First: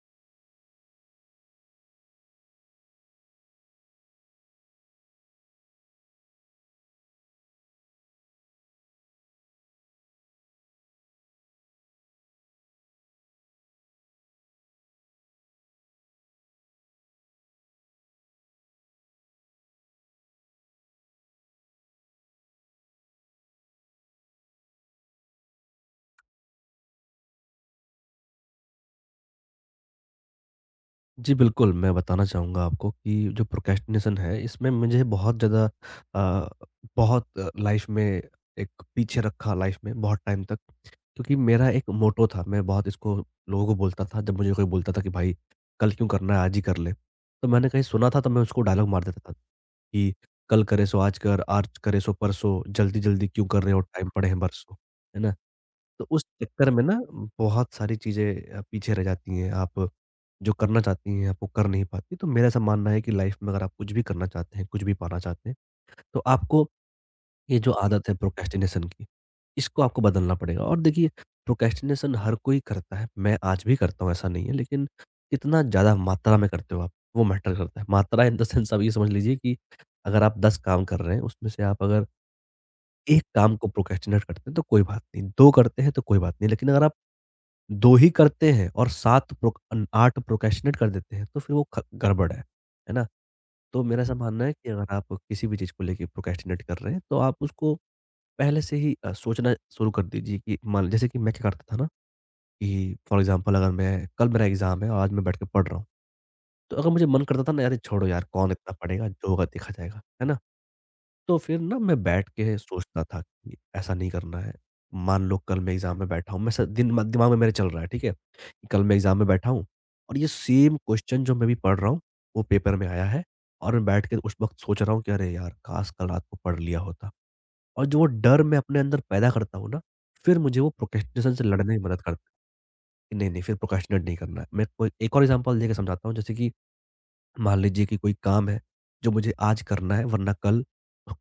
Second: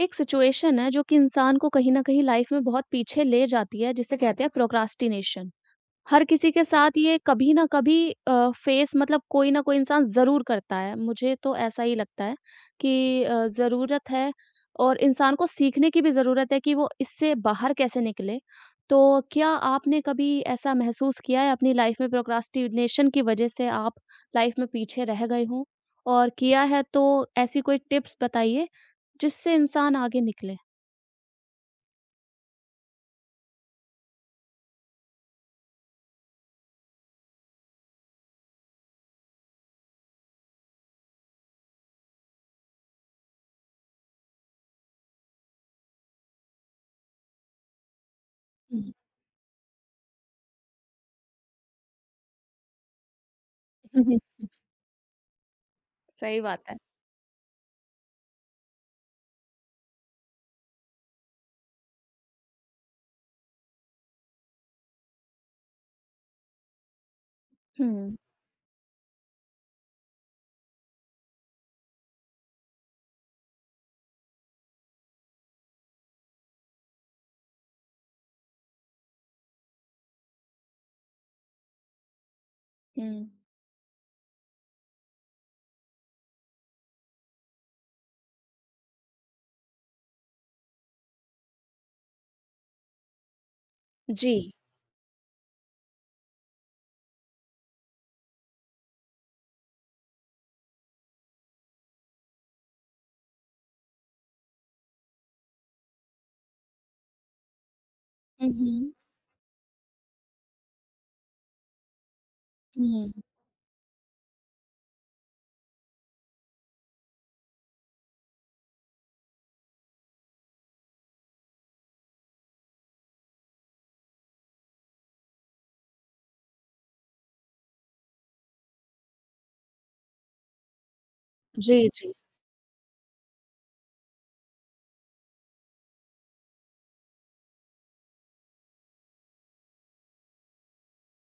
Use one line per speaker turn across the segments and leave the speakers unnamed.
एक सिचुएशन है जो कि इंसान को कहीं न कहीं लाइफ में बहुत पीछे ले जाती है जिसे कहते हैं प्रोक्रास्टिनेशन। हर किसी के साथ ये कभी ना कभी फेस मतलब कोई ना कोई इंसान ज़रूर करता है। मुझे तो ऐसा ही लगता है कि ज़रूरत है और इंसान को सीखने की भी ज़रूरत है कि वो इससे बाहर कैसे निकले। तो क्या आपने कभी ऐसा महसूस किया है अपनी लाइफ में प्रोक्रास्टिनेशन की वज़ह से आप लाइफ में पीछे रह गए हों? और किया है तो ऐसी कोई टिप्स बताइए जिससे इंसान आगे निकले?
जी, बिल्कुल, मैं बताना चाहूँगा आपको कि जो प्रोक्रेस्टिनेशन है, इसमें मुझे बहुत ज़्यादा अ, बहुत लाइफ़ में एक पीछे रखा लाइफ़ में बहुत टाइम तक। क्योंकि मेरा एक मोटो था, मैं बहुत इसको लोगों को बोलता था, जब मुझे कोई बोलता था कि, "भाई, कल क्यों करना है, आज ही कर ले।" तो मैंने कहीं सुना था, तो मैं उसको डायलॉग
हुँ।
मार देता था कि, "कल करे सो आज कर, आज करे सो परसों, जल्दी-जल्दी क्यों कर रहे हो, टाइम पड़े हैं बरसों।" है ना? तो उस
सही बात
चक्कर
है।
में ना बहुत सारी चीज़ें पीछे रह जाती हैं। आप जो करना चाहती हैं, आप वो कर नहीं पाती। तो मेरा ऐसा मानना है कि लाइफ़ में अगर आप कुछ भी करना चाहते हैं, कुछ भी पाना चाहते हैं, तो आपको ये जो आदत है
हुँ,
प्रोक्रेस्टिनेशन की, इसको आपको बदलना पड़ेगा। और देखिए प्रोक्रेस्टिनेशन हर कोई करता है, मैं आज भी करता हूँ ऐसा नहीं है, लेकिन कितना ज़्यादा मात्रा में करते हो आप, वो मैटर करता है। मात्रा इन द सेंस आप ये समझ लीजिए कि अगर आप 10 काम कर रहे हैं, उसमें से आप अगर
हुँ।
1 काम को प्रोक्रेस्टिनेट करते हैं तो कोई बात नहीं, 2 करते हैं तो कोई बात नहीं, लेकिन अगर आप 2 ही करते हैं और 7 प्रो अन 8 प्रोक्रेस्टिनेट कर देते हैं, तो फिर वो ख गड़बड़ है ना? तो मेरा ऐसा
जी।
मानना है कि अगर आप किसी भी चीज़ को लेके प्रोक्रेस्टिनेट कर रहे हैं, तो आप उसको पहले से ही सोचना शुरू कर दीजिए कि मान जैसे कि मैं क्या करता था ना कि फॉर एग्ज़ाम्पल अगर मैं कल मेरा एग्ज़ाम है और आज मैं बैठ के पढ़ रहा हूँ, तो अगर मुझे मन करता था ना, "अरे छोड़ो यार,
हुँ,
कौन इतना
हुँ।
पढ़ेगा, जो होगा देखा जाएगा।" है ना? तो फिर ना मैं बैठ के सोचता था
हुँ।
कि ऐसा नहीं करना है। मान लो कल मैं एग्ज़ाम में बैठा हूँ, मैं स दिन म दिमाग में मेरे चल रहा है, ठीक है? कि कल मैं एग्ज़ाम में बैठा हूँ और ये सेम क्वेश्चन जो मैं अभी पढ़ रहा हूँ, वो पेपर में आया है और मैं बैठ के उस वक़्त सोच रहा हूँ कि अरे यार! काश कल रात को पढ़ लिया होता। और जो वो डर मैं अपने अंदर पैदा करता हूँ ना, फिर मुझे वो प्रोक्रेस्टिनेशन से लड़ने में
जी,
मदद
जी।
करता है कि नहीं, नहीं फिर प्रोक्रेस्टिनेट नहीं करना है। मैं कोई एक और एग्ज़ाम्पल देके समझाता हूँ जैसे कि मान लीजिए कि कोई काम है, जो मुझे आज करना है वरना कल,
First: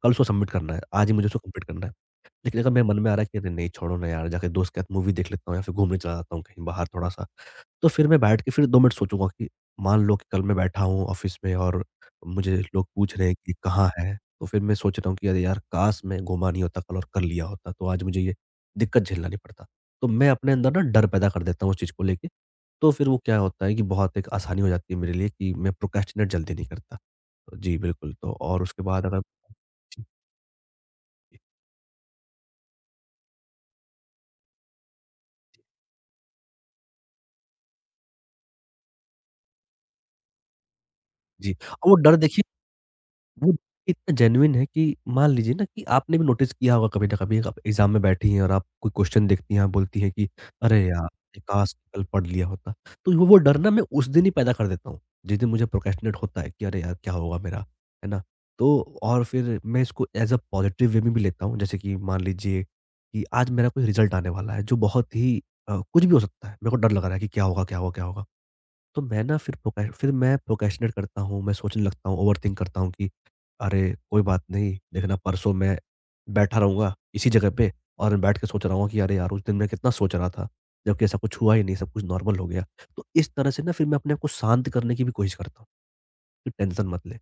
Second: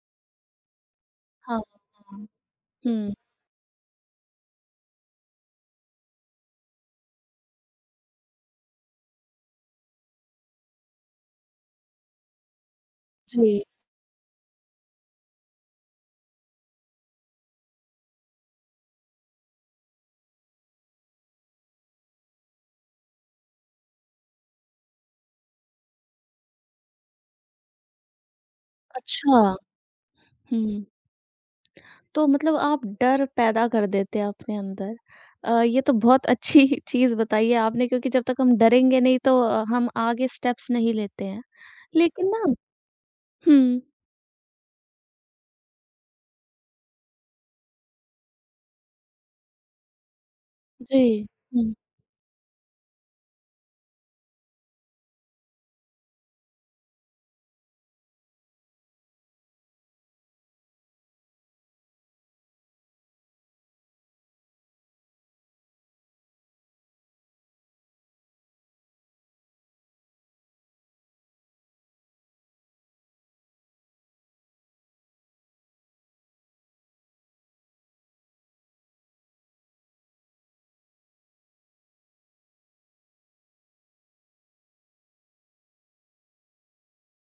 कल उसको सबमिट करना है, आज ही मुझे उसको
हाँ,
कंप्लीट करना है।
हाँ, हाँ।
लेकिन अगर मेरे मन में
हुँ।
आ रहा है कि अरे नहीं छोड़ो ना यार, जाके दोस्त के साथ मूवी देख लेता हूँ या फिर घूमने चला जाता हूँ कहीं बाहर थोड़ा-सा। तो फिर मैं बैठ के फिर 2 मिनट सोचूँगा कि मान लो कि कल मैं बैठा हूँ ऑफ़िस में और मुझे लोग पूछ रहे हैं कि
जी,
कहाँ है? तो फिर मैं सोच रहा हूँ कि अरे यार! काश मैं घूमा नहीं होता कल और कर लिया होता, तो आज मुझे ये दिक्कत झेलना नहीं पड़ता। तो मैं अपने अंदर ना डर पैदा कर देता हूँ उस चीज़ को लेके। तो फिर वो क्या होता है कि बहुत एक आसानी हो जाती है मेरे लिए कि मैं प्रोक्रेस्टिनेट जल्दी नहीं करता। तो जी, बिल्कुल, तो और उसके बाद अगर
अच्छा।
जी,
हुँ,
जी,
तो मतलब आप डर पैदा कर देते हैं अपने अंदर। ये तो बहुत अच्छी चीज़ बताई है आपने क्योंकि जब तक हम डरेंगे नहीं तो हम आगे स्टेप्स नहीं लेते हैं।
जी। और वो डर
लेकिन
देखिए
ना
वो
हुँ।
इतना जेनुइन है कि मान लीजिए ना कि आपने भी नोटिस किया होगा कभी ना कभी आप एग्ज़ाम में बैठी हैं और आप कोई क्वेश्चन देखती हैं, आप बोलती हैं कि अरे
जी।
यार! ये
हुँ।
काश कल पढ़ लिया होता। तो वो डर ना मैं उस दिन ही पैदा कर देता हूँ, जिस दिन मुझे प्रोक्रेस्टिनेट होता है कि अरे यार! क्या होगा मेरा? है ना? तो और फिर मैं इसको एज़ अ पॉज़िटिव वे में भी लेता हूँ, जैसे कि मान लीजिए कि आज मेरा कोई रिज़ल्ट आने वाला है जो बहुत ही कुछ भी हो सकता है। मेरे को डर लग रहा है कि क्या होगा, क्या होगा, क्या होगा? तो मैं ना फिर मैं प्रोक्रेस्टिनेट करता हूँ, मैं सोचने लगता हूँ, ओवरथिंक करता हूँ कि अरे! कोई बात नहीं, देखना परसों मैं बैठा रहूँगा इसी जगह पे और बैठ के सोच रहा हूँ कि अरे यार! उस दिन मैं कितना सोच रहा था, जबकि ऐसा कुछ हुआ ही नहीं, सब कुछ नॉर्मल हो गया। तो इस तरह से ना फिर मैं अपने आप को शांत करने की भी कोशिश करता हूँ, कि टेंशन मत ले।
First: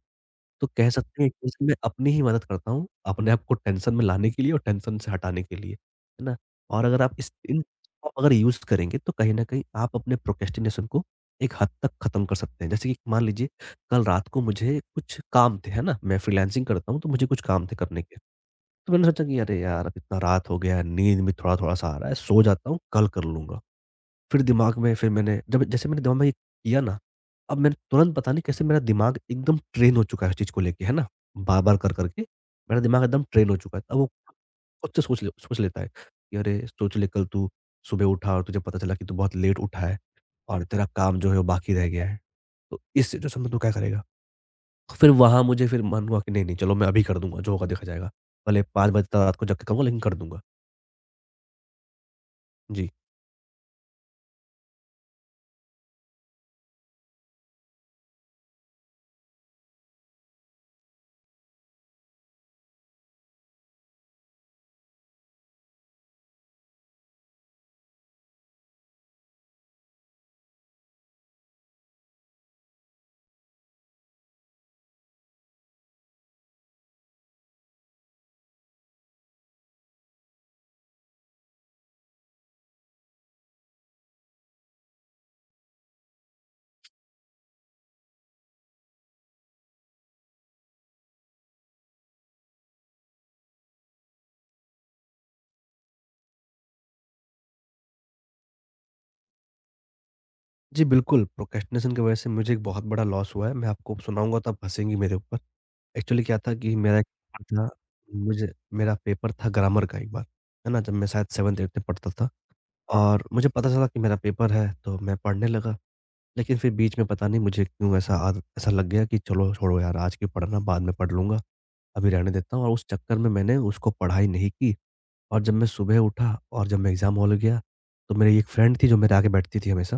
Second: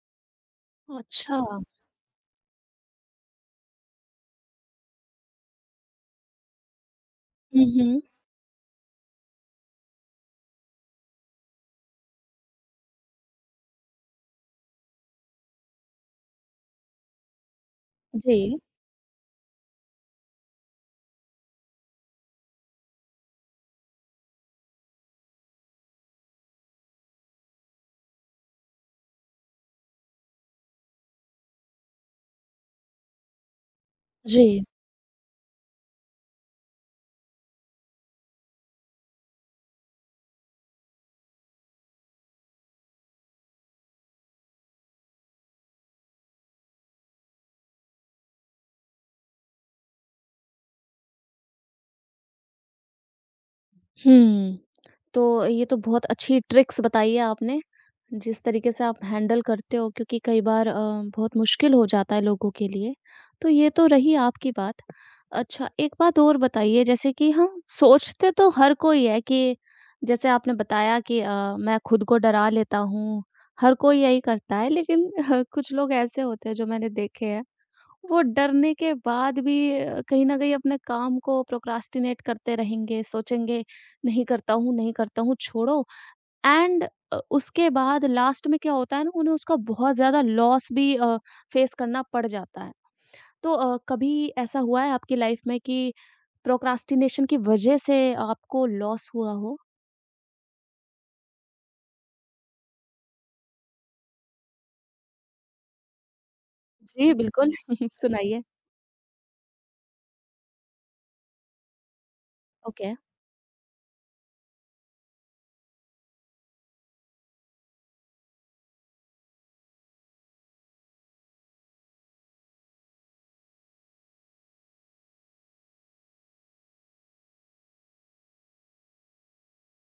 तो कह सकते हैं एक
अच्छा।
तरह से मैं अपनी ही मदद करता हूँ, अपने आप को टेंशन में लाने के लिए और टेंशन से हटाने के लिए, है ना? और अगर आप इस इन
हुँ, हुँ।
आप अगर यूज़ करेंगे तो कहीं न कहीं आप अपने प्रोक्रेस्टिनेशन को एक हद तक खत्म कर सकते हैं। जैसे कि मान लीजिए कल रात को मुझे कुछ काम थे, है ना? मैं फ्रीलांसिंग करता हूँ तो मुझे कुछ काम थे करने के।
जी,
तो मैंने सोचा कि अरे यार अब इतना रात हो गया है, नींद भी थोड़ा-थोड़ा सा आ रहा है, सो जाता हूँ, कल कर लूँगा। फिर दिमाग में फिर मैंने जब जैसे मैंने दिमाग में ये किया ना, अब मैंने तुरंत पता नहीं कैसे मेरा दिमाग एकदम ट्रेन हो चुका है उस चीज़ को लेके, है ना? बार-बार कर-कर के मेरा दिमाग एकदम ट्रेन हो चुका है। अब वो
जी।
खुद से सोच लेता है कि अरे! सोच ले कल तू सुबह उठा और तुझे पता चला कि तू बहुत लेट उठा है और तेरा काम जो है वो बाकी रह गया है। तो इस सिचुएशन में तू क्या करेगा? फिर वहाँ मुझे फिर मन हुआ कि नहीं, नहीं चलो मैं अभी कर दूँगा, जो होगा देखा जाएगा। भले 5 बजे तक रात को जग के करूँगा लेकिन कर दूँगा। जी।
हुँ। तो ये तो बहुत अच्छी ट्रिक्स बताई है आपने, जिस तरीके से आप हैंडल करते हो क्योंकि कई बार बहुत मुश्किल हो जाता है लोगों के लिए। तो ये तो रही आपकी बात। अच्छा एक बात और बताइए जैसे कि हम सोचते तो हर कोई है कि जैसे आपने बताया कि मैं खुद को डरा लेता हूँ, हर कोई यही करता है लेकिन कुछ लोग ऐसे होते हैं जो मैंने देखे हैं वो डरने के बाद भी कहीं न कहीं अपने काम को प्रोक्रास्टिनेट करते रहेंगे, सोचेंगे नहीं करता हूँ, नहीं करता हूँ, छोड़ो एंड उसके बाद लास्ट में क्या होता है ना उन्हें उसका बहुत ज़्यादा लॉस भी फेस करना पड़ जाता है। तो कभी ऐसा हुआ है आपकी लाइफ में कि प्रोक्रास्टिनेशन की वजह से आपको लॉस हुआ हो?
जी, बिल्कुल, प्रोक्रेस्टिनेशन की वज़ह से मुझे एक बहुत बड़ा लॉस हुआ है। मैं आपको सुनाऊँगा तो आप हँसेंगी मेरे ऊपर। एक्चुअली क्या था कि मेरा एक
जी,
पेपर
बिल्कुल।
था
सुनाइए।
मुझे मेरा पेपर था ग्रामर का एक बार, है ना? जब मैं शायद 7th-8th में पढ़ता था
ओके।
और मुझे पता चला कि मेरा पेपर है, तो मैं पढ़ने लगा। लेकिन फिर बीच में पता नहीं मुझे क्यों ऐसा आद ऐसा लग गया कि चलो छोड़ो यार आज क्यों पढ़ना बाद में पढ़ लूँगा, अभी रहने देता हूँ और उस चक्कर में मैंने उसको पढ़ाई नहीं की। और जब मैं सुबह उठा और जब मैं एग्ज़ाम हॉल गया, तो मेरी एक फ्रेंड थी जो मेरे आगे बैठती थी हमेशा,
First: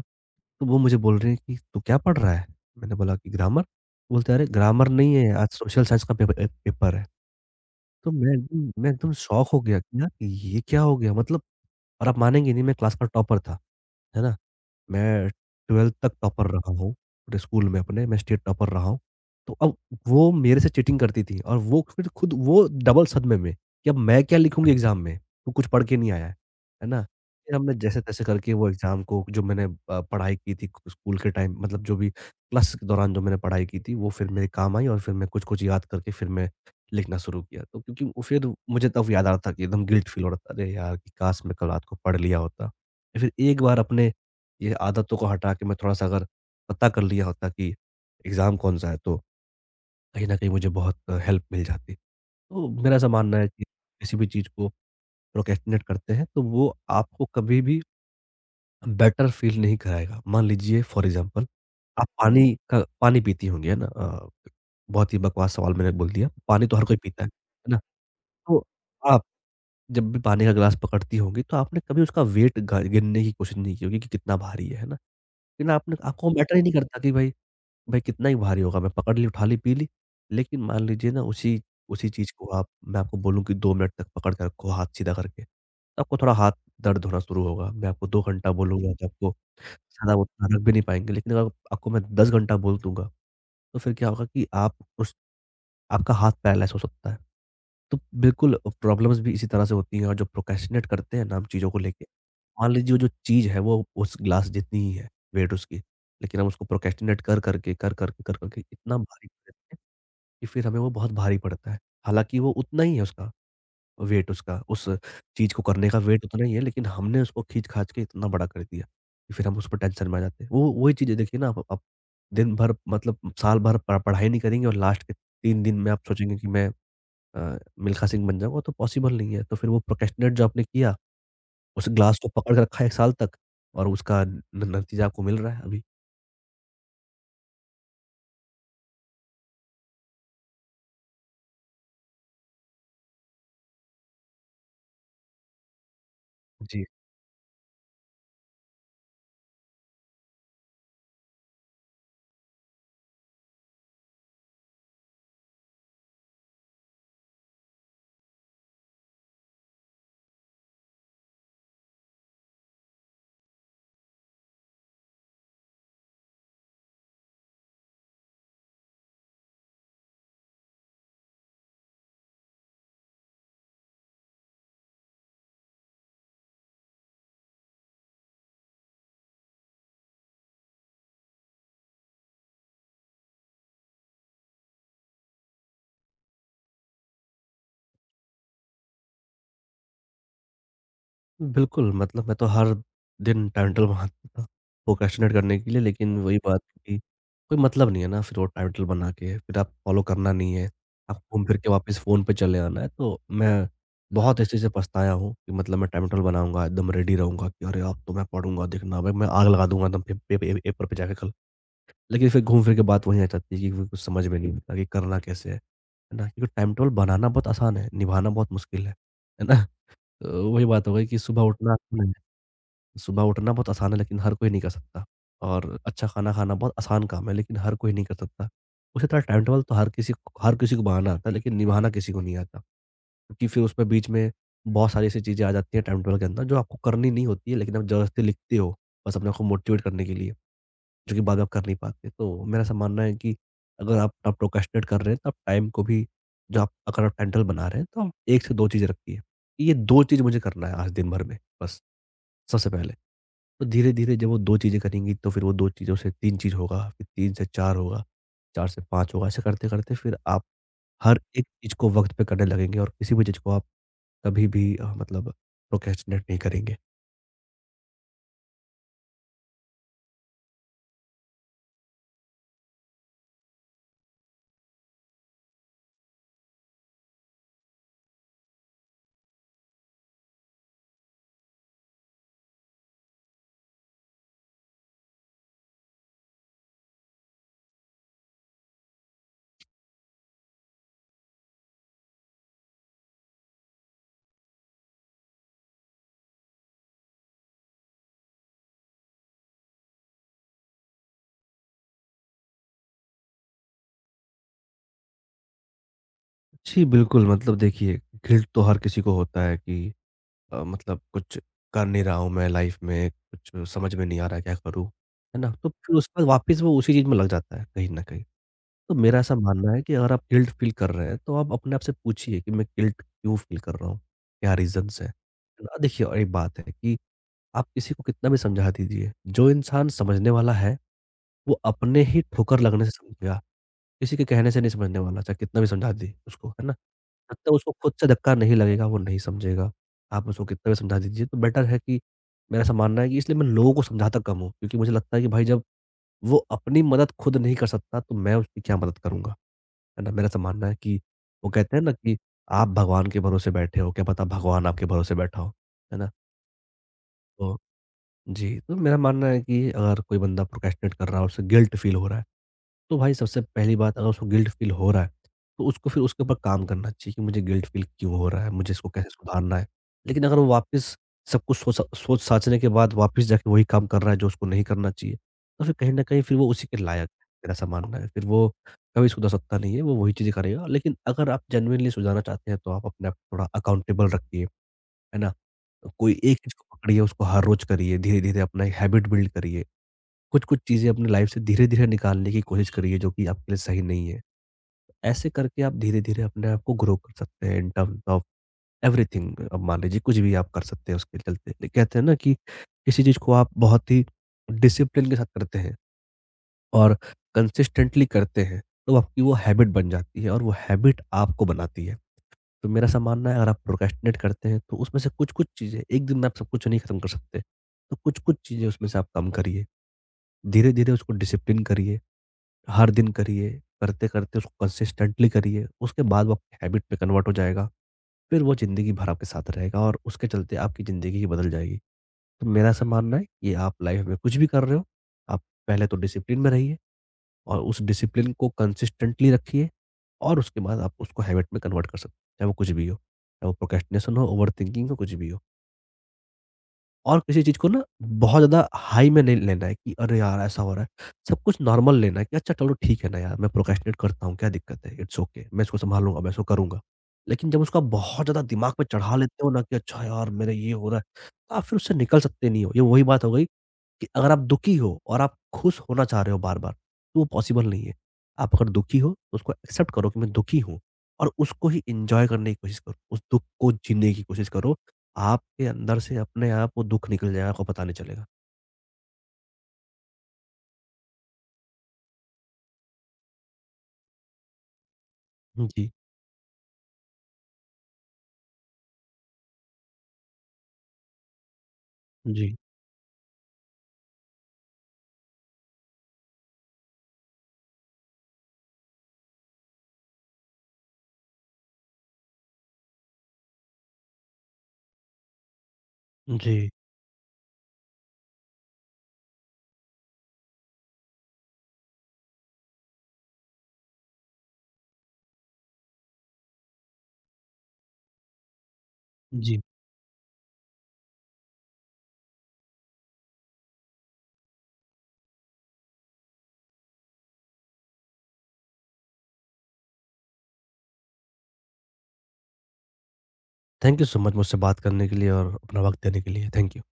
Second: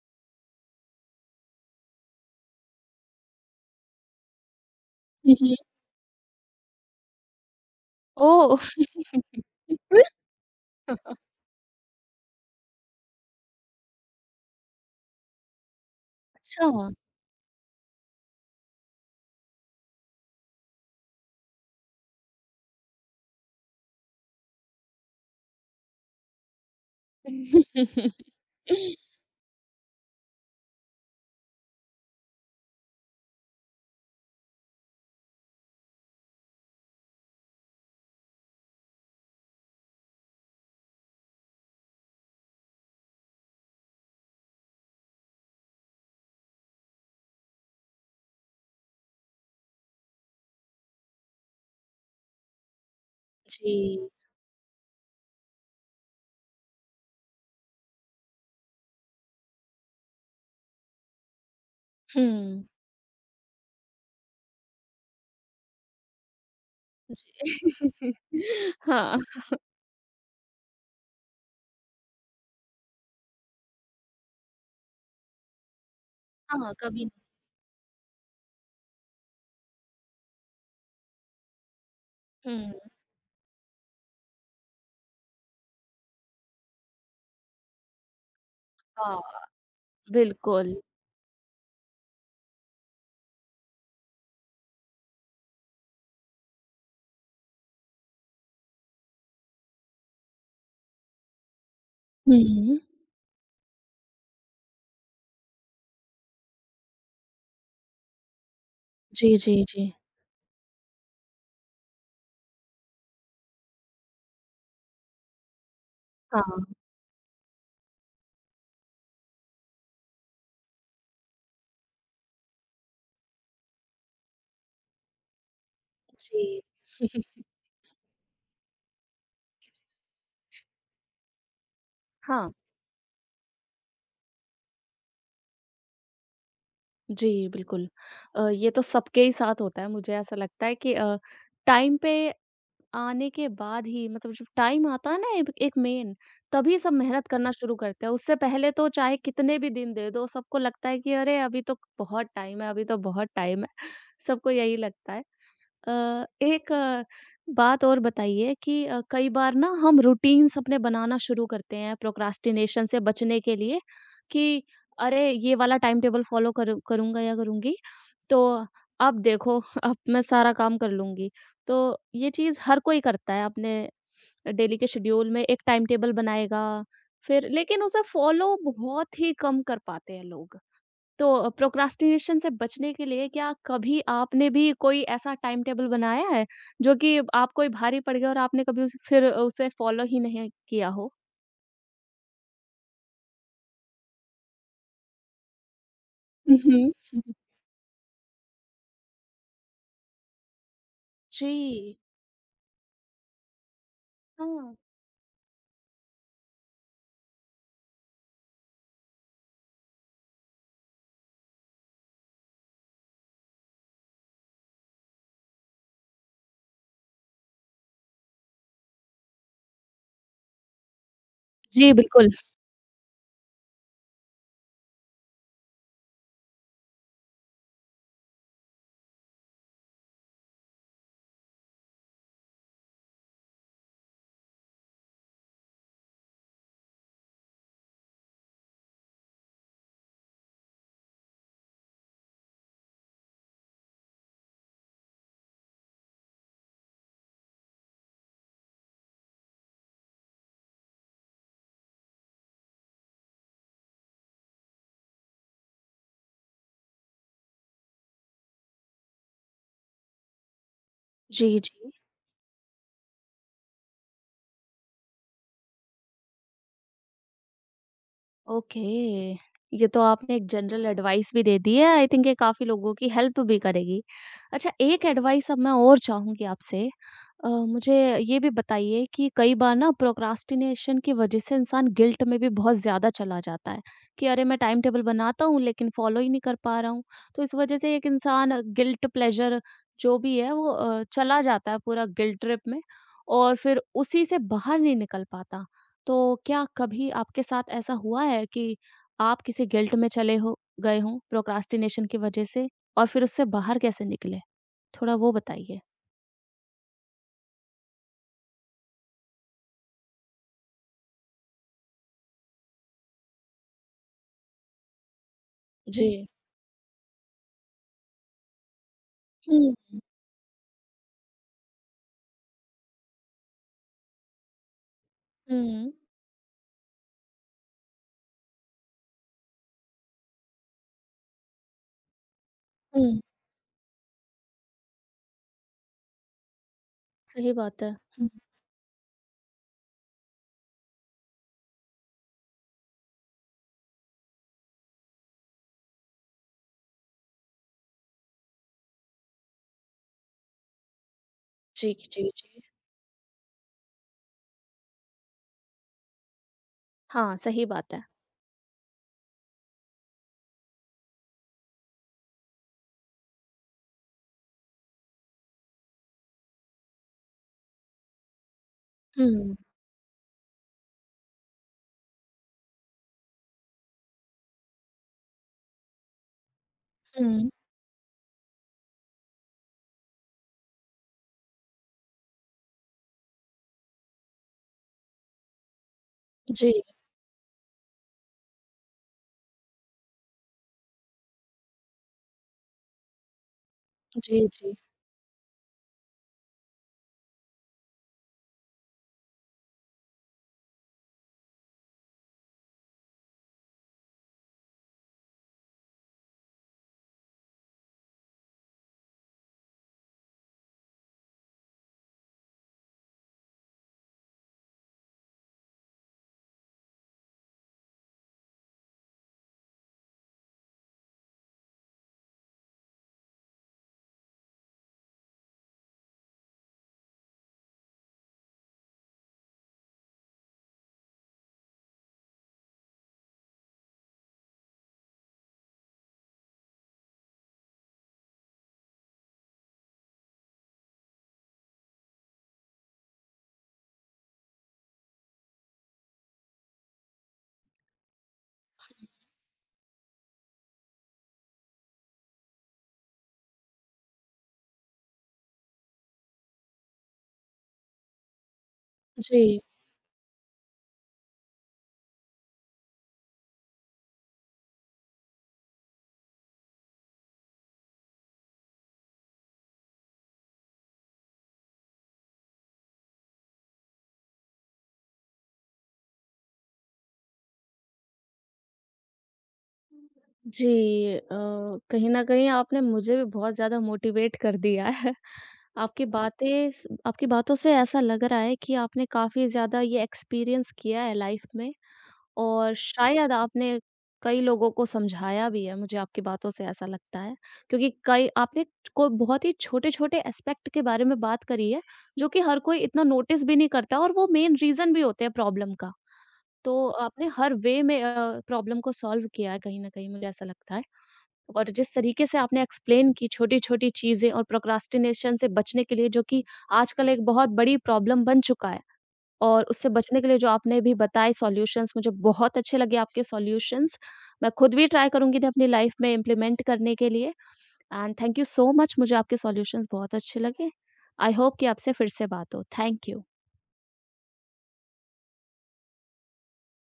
तो वो मुझे बोल रही है कि तू क्या पढ़ रहा है? मैंने बोला कि ग्रामर, बोलते अरे ग्रामर नहीं है
हुँ,
आज
हुँ।
सोशल साइंस का पेपर है। तो
ओह!
मैं एकदम शॉक हो गया कि यार ये क्या हो गया? मतलब और आप मानेंगे नहीं मैं क्लास का टॉपर था, है ना? मैं 12th तक टॉपर
अच्छा।
रहा हूँ, पूरे स्कूल में अपने, मैं स्टेट टॉपर रहा हूँ। तो अब वो मेरे से चीटिंग करती थी और वो फिर खुद वो डबल सदमे में कि अब मैं क्या लिखूँगी एग्ज़ाम में, तू कुछ पढ़ के नहीं आया है। है ना? फिर हमने जैसे-तैसे करके वो एग्ज़ाम को जो मैंने पढ़ाई की थी स्कूल के टाइम मतलब जो भी क्लास के दौरान जो मैंने पढ़ाई की थी, वो फिर मेरे काम आई और फिर मैं कुछ-कुछ याद करके फिर मैं लिखना शुरू किया। तो क्योंकि वो फिर मुझे तब याद आ रहा था कि एकदम गिल्ट फ़ील हो रहा था, अरे यार! कि काश मैं कल रात को पढ़ लिया होता। फिर एक बार अपने ये आदतों को हटा के मैं थोड़ा-सा अगर पता कर लिया होता कि एग्ज़ाम कौन-सा है, तो कहीं न कहीं मुझे बहुत हेल्प मिल जाती। तो मेरा ऐसा मानना है कि
जी।
किसी भी चीज़ को प्रोक्रेस्टिनेट करते हैं, तो वो आपको कभी भी बेटर फ़ील नहीं कराएगा। मान लीजिए फॉर एग्ज़ाम्पल आप पानी
हुँ।
का पानी पीती होंगी, है ना? बहुत ही बकवास सवाल मैंने बोल दिया। पानी तो हर कोई पीता है ना?
जी।
तो
हाँ।
आप जब भी पानी का ग्लास पकड़ती होंगी, तो आपने कभी उसका वेट ग गिनने की कोशिश नहीं की होगी कि कितना भारी है ना? लेकिन आपने आपको मैटर ही
हाँ,
नहीं करता
कभी
कि
नहीं।
भाई भाई कितना ही भारी होगा, मैं पकड़ ली, उठा ली, पी ली। लेकिन मान लीजिए ना उसी उसी चीज़ को आप
हुँ,
मैं आपको बोलूँ कि 2 मिनट तक पकड़ के रखो हाथ सीधा करके, तो आपको थोड़ा हाथ दर्द होना शुरू होगा। मैं आपको 2 घंटा बोलूँगा तो
हाँ,
आपको शायद आप उतना रख भी
बिल्कुल।
नहीं पाएँगे। लेकिन अगर आपको मैं 10 घंटा बोल दूँगा, तो फिर क्या होगा कि आप उस आपका हाथ पैरालाइज़ हो सकता है। तो बिल्कुल प्रॉब्लम्स भी इसी तरह से होती हैं, और जो प्रोक्रेस्टिनेट करते हैं ना हम चीज़ों को लेके, मान
हुँ।
लीजिए वो जो चीज़ है वो उस ग्लास जितनी ही है, वेट उसकी, लेकिन हम उसको प्रोक्रेस्टिनेट कर करके, कर करके, कर करके इतना भारी
जी,
कर
जी,
देते हैं
जी।
कि फिर हमें वो बहुत भारी पड़ता है। हालाँकि वो उतना ही है उसका। वेट उसका, उस चीज़ को करने का वेट
हाँ,
उतना ही है, लेकिन हमने उसको खींच-खाच के इतना बड़ा कर दिया कि फिर हम उस पर टेंशन में आ जाते हैं। वो वही चीज़ें, देखिए ना, आप दिन भर, मतलब साल भर प पढ़ाई नहीं करेंगे और लास्ट के 3 दिन में आप सोचेंगे कि
जी।
मैं मिल्खा सिंह बन जाऊँ, वो तो पॉसिबल नहीं है। तो फिर वो प्रोक्रेस्टिनेट जो आपने किया, उस ग्लास को
हाँ,
पकड़ के रखा है 1 साल तक, और उसका न नतीजा आपको मिल रहा है अभी।
जी, बिल्कुल। ये तो सबके ही साथ होता है मुझे ऐसा लगता है कि टाइम पे आने के बाद ही मतलब जब टाइम आता है ना एक एक मेन, तभी सब मेहनत करना शुरू करते हैं। उससे पहले तो चाहे कितने भी दिन दे दो, सबको लगता है कि अरे अभी तो बहुत टाइम है, अभी तो बहुत टाइम है। सबको यही लगता है। एक बात और बताइए कि कई बार ना हम रूटीन्स अपने बनाना शुरू करते हैं प्रोक्रास्टिनेशन से बचने के लिए कि अरे ये वाला टाइम टेबल फॉलो करूँगा या करूँगी, तो अब देखो अब मैं सारा काम कर लूँगी। तो ये चीज़ हर कोई करता है अपने डेली के शेड्यूल में एक टाइम टेबल बनाएगा फिर लेकिन उसे फॉलो बहुत ही कम कर पाते हैं लोग। तो प्रोक्रास्टिनेशन से बचने के लिए क्या कभी आपने भी कोई ऐसा टाइम टेबल बनाया है जो कि आपको ही भारी पड़ गया और आपने कभी उस फिर उसे फॉलो ही नहीं किया हो?
बिल्कुल, मतलब मैं तो हर दिन टाइम टेबल बनाता था, प्रोक्रेस्टिनेट करने के लिए, लेकिन वही
हुँ,
बात कि
हुँ।
कोई मतलब नहीं है ना फिर वो टाइम टेबल बना के, फिर आप फॉलो करना नहीं है, आप घूम फिर के
जी,
वापस फ़ोन पे चले आना है। तो मैं बहुत इस चीज़ से
हाँ।
पछताया हूँ कि मतलब मैं टाइम टेबल बनाऊँगा, एकदम रेडी रहूँगा कि अरे! अब तो मैं पढ़ूँगा, देखना भाई मैं आग लगा दूँगा एकदम पे पे पे पेपर पे जाके कल। लेकिन फिर घूम फिर के बात वहीं आ जाती है कि फिर कुछ समझ में नहीं आता कि करना कैसे है ना? क्योंकि टाइम टेबल बनाना बहुत आसान है, निभाना बहुत मुश्किल है ना? तो वही बात हो गई कि सुबह उठना
जी, बिल्कुल।
सुबह उठना बहुत आसान है, लेकिन हर कोई नहीं कर सकता, और अच्छा खाना खाना बहुत आसान काम है, लेकिन हर कोई नहीं कर सकता। उसी तरह टाइम टेबल तो हर किसी को बनाना आता है, लेकिन निभाना किसी को नहीं आता, क्योंकि फिर उसमें बीच में बहुत सारी ऐसी चीज़ें आ जाती हैं टाइम टेबल के अंदर, जो आपको करनी नहीं होती है, लेकिन आप ज़बरदस्ती लिखते हो, बस अपने आप को मोटिवेट करने के लिए, जो कि बाद में आप कर नहीं पाते। तो मेरा ऐसा मानना है कि अगर आप प्रोक्रेस्टिनेट कर रहे हैं, तो आप टाइम को भी, जो आप अगर आप टाइम टेबल बना रहे हैं, तो आप 1 से 2 चीज़ें रखिए। कि ये 2 चीज़ मुझे करना है आज दिन भर में, बस, सबसे पहले। तो धीरे-धीरे जब वो 2 चीज़ें करेंगी, तो फिर वो 2 चीज़ों से 3 चीज़ होगा, फिर 3 से 4 होगा, 4 से 5 होगा। ऐसे करते-करते फिर आप हर एक
जी,
चीज़ को
जी।
वक़्त पे करने लगेंगे, और किसी भी चीज़ को आप कभी भी मतलब प्रोक्रेस्टिनेट नहीं करेंगे।
ओके, ये तो आपने एक जनरल एडवाइस भी दे दी है, आई थिंक ये काफ़ी लोगों की हेल्प भी करेगी। अच्छा एक एडवाइस अब मैं और चाहूँगी आपसे मुझे ये भी बताइए कि कई बार ना प्रोक्रास्टिनेशन की वजह से इंसान गिल्ट में भी बहुत ज़्यादा चला जाता है, कि अरे मैं टाइम टेबल बनाता हूँ लेकिन फॉलो ही नहीं कर पा रहा हूँ। तो इस वजह से एक इंसान गिल्ट प्लेज़र जो भी है वो चला जाता है पूरा गिल्ट ट्रिप में और फिर उसी से बाहर नहीं निकल पाता। तो क्या कभी आपके साथ ऐसा हुआ है कि आप किसी गिल्ट में चले हो गए हों प्रोक्रास्टिनेशन की वजह से और फिर उससे बाहर कैसे निकले? थोड़ा वो बताइए।
जी, बिल्कुल। मतलब देखिए, गिल्ट तो हर किसी को होता है कि मतलब कुछ कर नहीं रहा हूँ मैं लाइफ़ में, कुछ समझ में नहीं आ रहा है क्या करूँ, है ना? तो फिर
जी।
उसके बाद वापस वो उसी चीज़ में लग जाता है कहीं न कहीं। तो मेरा ऐसा
जी।
मानना
हुँ,
है कि
हुँ।
अगर आप गिल्ट फील कर रहे हैं, तो आप अपने आप से पूछिए कि मैं गिल्ट क्यों फील कर रहा हूँ? क्या रीज़न्स हैं? है ना?
हुँ।
देखिए, और एक बात है कि आप किसी को कितना भी समझा दीजिए, जो इंसान समझने वाला है, वो अपने ही ठोकर लगने से
हुँ,
समझेगा। किसी के कहने से नहीं समझने वाला, चाहे कितना भी समझा दें उसको, है ना? जब
सही
तक उसको
बात है।
खुद से
हुँ।
धक्का नहीं लगेगा, वो नहीं समझेगा। आप उसको कितना भी समझा दीजिए, तो बेटर है कि, मेरा ऐसा मानना है कि, इसलिए मैं लोगों को समझाता कम हूँ, क्योंकि मुझे लगता है कि भाई, जब वो अपनी मदद खुद नहीं कर सकता, तो मैं उसकी क्या मदद करूँगा? है ना? मेरा ऐसा मानना है कि, वो कहते हैं ना
जी,
कि,
जी, जी।
आप भगवान के भरोसे बैठे हो, क्या पता भगवान आपके भरोसे बैठा हो। है ना?
हाँ,
तो
सही बात है।
जी, तो मेरा मानना है कि अगर कोई बंदा प्रोक्रेस्टिनेट कर रहा है, उसे गिल्ट फील हो रहा है, तो भाई सबसे पहली बात, अगर उसको गिल्ट फील हो रहा है, तो उसको फिर उसके ऊपर काम करना चाहिए कि मुझे गिल्ट फील क्यों हो रहा है, मुझे इसको कैसे
हुँ,
सुधारना है। लेकिन अगर वो वापस सब कुछ सोच सोच साचने के बाद वापस जाके वही काम कर रहा है जो उसको नहीं करना चाहिए, तो फिर कहीं न कहीं फिर वो उसी के लायक है,
हुँ।
मेरा ऐसा मानना है। फिर वो कभी सुधर सकता नहीं है, वो वही चीज़ें करेगा। लेकिन अगर आप जेनुइनली सुधारना चाहते हैं, तो आप अपने आप को थोड़ा अकाउंटेबल रखिए, है ना? कोई एक चीज़ को
जी,
पकड़िए, उसको हर रोज़ करिए, धीरे-धीरे अपना एक हैबिट बिल्ड करिए। कुछ-कुछ चीज़ें अपनी लाइफ से धीरे-धीरे निकालने की कोशिश करिए, जो कि आपके लिए सही नहीं है।
जी, जी,
ऐसे करके आप धीरे-धीरे अपने आप को ग्रो कर सकते हैं, इन टर्म्स ऑफ एवरीथिंग। अब मान लीजिए कुछ भी आप कर सकते हैं उसके चलते। ले कहते हैं ना कि किसी चीज़ को आप बहुत ही डिसिप्लिन के साथ करते हैं और कंसिस्टेंटली करते हैं, तो आपकी वो हैबिट बन जाती है, और वो हैबिट आपको बनाती है। तो मेरा ऐसा मानना है, अगर आप प्रोक्रेस्टिनेट करते हैं, तो उसमें से कुछ-कुछ चीज़ें, एक दिन में आप सब कुछ नहीं खत्म कर सकते। तो कुछ-कुछ चीज़ें उसमें से आप कम करिए। धीरे-धीरे उसको डिसिप्लिन करिए। हर दिन करिए, करते-करते उसको कंसिस्टेंटली करिए, उसके बाद वो आपकी हैबिट में कन्वर्ट हो जाएगा। फिर वो ज़िंदगी भर आपके साथ रहेगा, और उसके चलते आपकी ज़िंदगी ही बदल जाएगी। तो मेरा ऐसा मानना है कि आप लाइफ़ में कुछ भी कर रहे हो, आप पहले तो डिसिप्लिन में रहिए, और उस डिसिप्लिन को कंसिस्टेंटली रखिए, और उसके बाद आप उसको हैबिट में कन्वर्ट कर सकते हैं, चाहे वो कुछ भी हो। चाहे वो प्रोक्रेस्टिनेशन हो, ओवरथिंकिंग हो, कुछ भी हो। और किसी चीज़ को ना बहुत ज़्यादा हाई में नहीं लेना है कि अरे यार! ऐसा हो रहा है। सब कुछ नॉर्मल लेना है कि अच्छा चलो ठीक है ना यार, मैं प्रोक्रेस्टिनेट करता हूँ, क्या दिक्कत है? इट्स ओके, मैं इसको सँभालूँगा, मैं इसको करूँगा। लेकिन जब उसको आप बहुत ज़्यादा दिमाग पे चढ़ा
जी।
लेते हो ना कि अच्छा यार मेरा ये हो रहा है, तो आप फिर उससे निकल सकते नहीं हो। ये वही बात हो गई कि अगर आप दुखी हो और आप खुश होना चाह रहे हो बार-बार, तो वो पॉसिबल नहीं है। आप अगर दुखी हो, तो उसको एक्सेप्ट करो कि मैं दुखी हूँ, और उसको ही एन्जॉय करने की कोशिश करो। उस दुःख को जीने की कोशिश करो। आपके अंदर से अपने आप वो दुःख निकल जाएगा, आपको पता नहीं चलेगा।
जी, कहीं न कहीं आपने मुझे भी बहुत ज़्यादा मोटिवेट कर दिया है।
जी।
आपकी बातें स आपकी बातों से ऐसा लग रहा है कि आपने काफ़ी ज़्यादा ये एक्सपीरियंस किया है लाइफ़ में
जी,
और शायद आपने कई लोगों को समझाया भी है, मुझे आपकी बातों से ऐसा लगता है। क्योंकि कई आपने को बहुत ही छोटे-छोटे एस्पेक्ट के बारे में बात करी है, जो कि हर कोई इतना नोटिस भी नहीं करता और वो मेन रीज़न भी होते हैं प्रॉब्लम का।
जी,
तो आपने हर वे में प्रॉब्लम को सॉल्व किया है कहीं न कहीं, मुझे ऐसा लगता है। और जिस तरीके से आपने एक्सप्लेन की छोटी-छोटी चीज़ें और प्रोक्रास्टिनेशन से बचने के लिए जो कि आजकल एक बहुत बड़ी प्रॉब्लम बन चुका है
जी।
और उससे बचने के लिए जो आपने भी बताए सॉल्यूशंस मुझे बहुत अच्छे लगे आपके सॉल्यूशंस। मैं खुद भी ट्राई करूँगी इन्हें अपनी लाइफ में इम्प्लीमेंट करने के लिए and thank you so much मुझे आपके सॉल्यूशंस बहुत अच्छे लगे। आई होप कि आपसे फिर से बात हो। Thank you.
Thank you so much मुझसे बात करने के लिए, और अपना वक़्त देने के लिए। Thank you.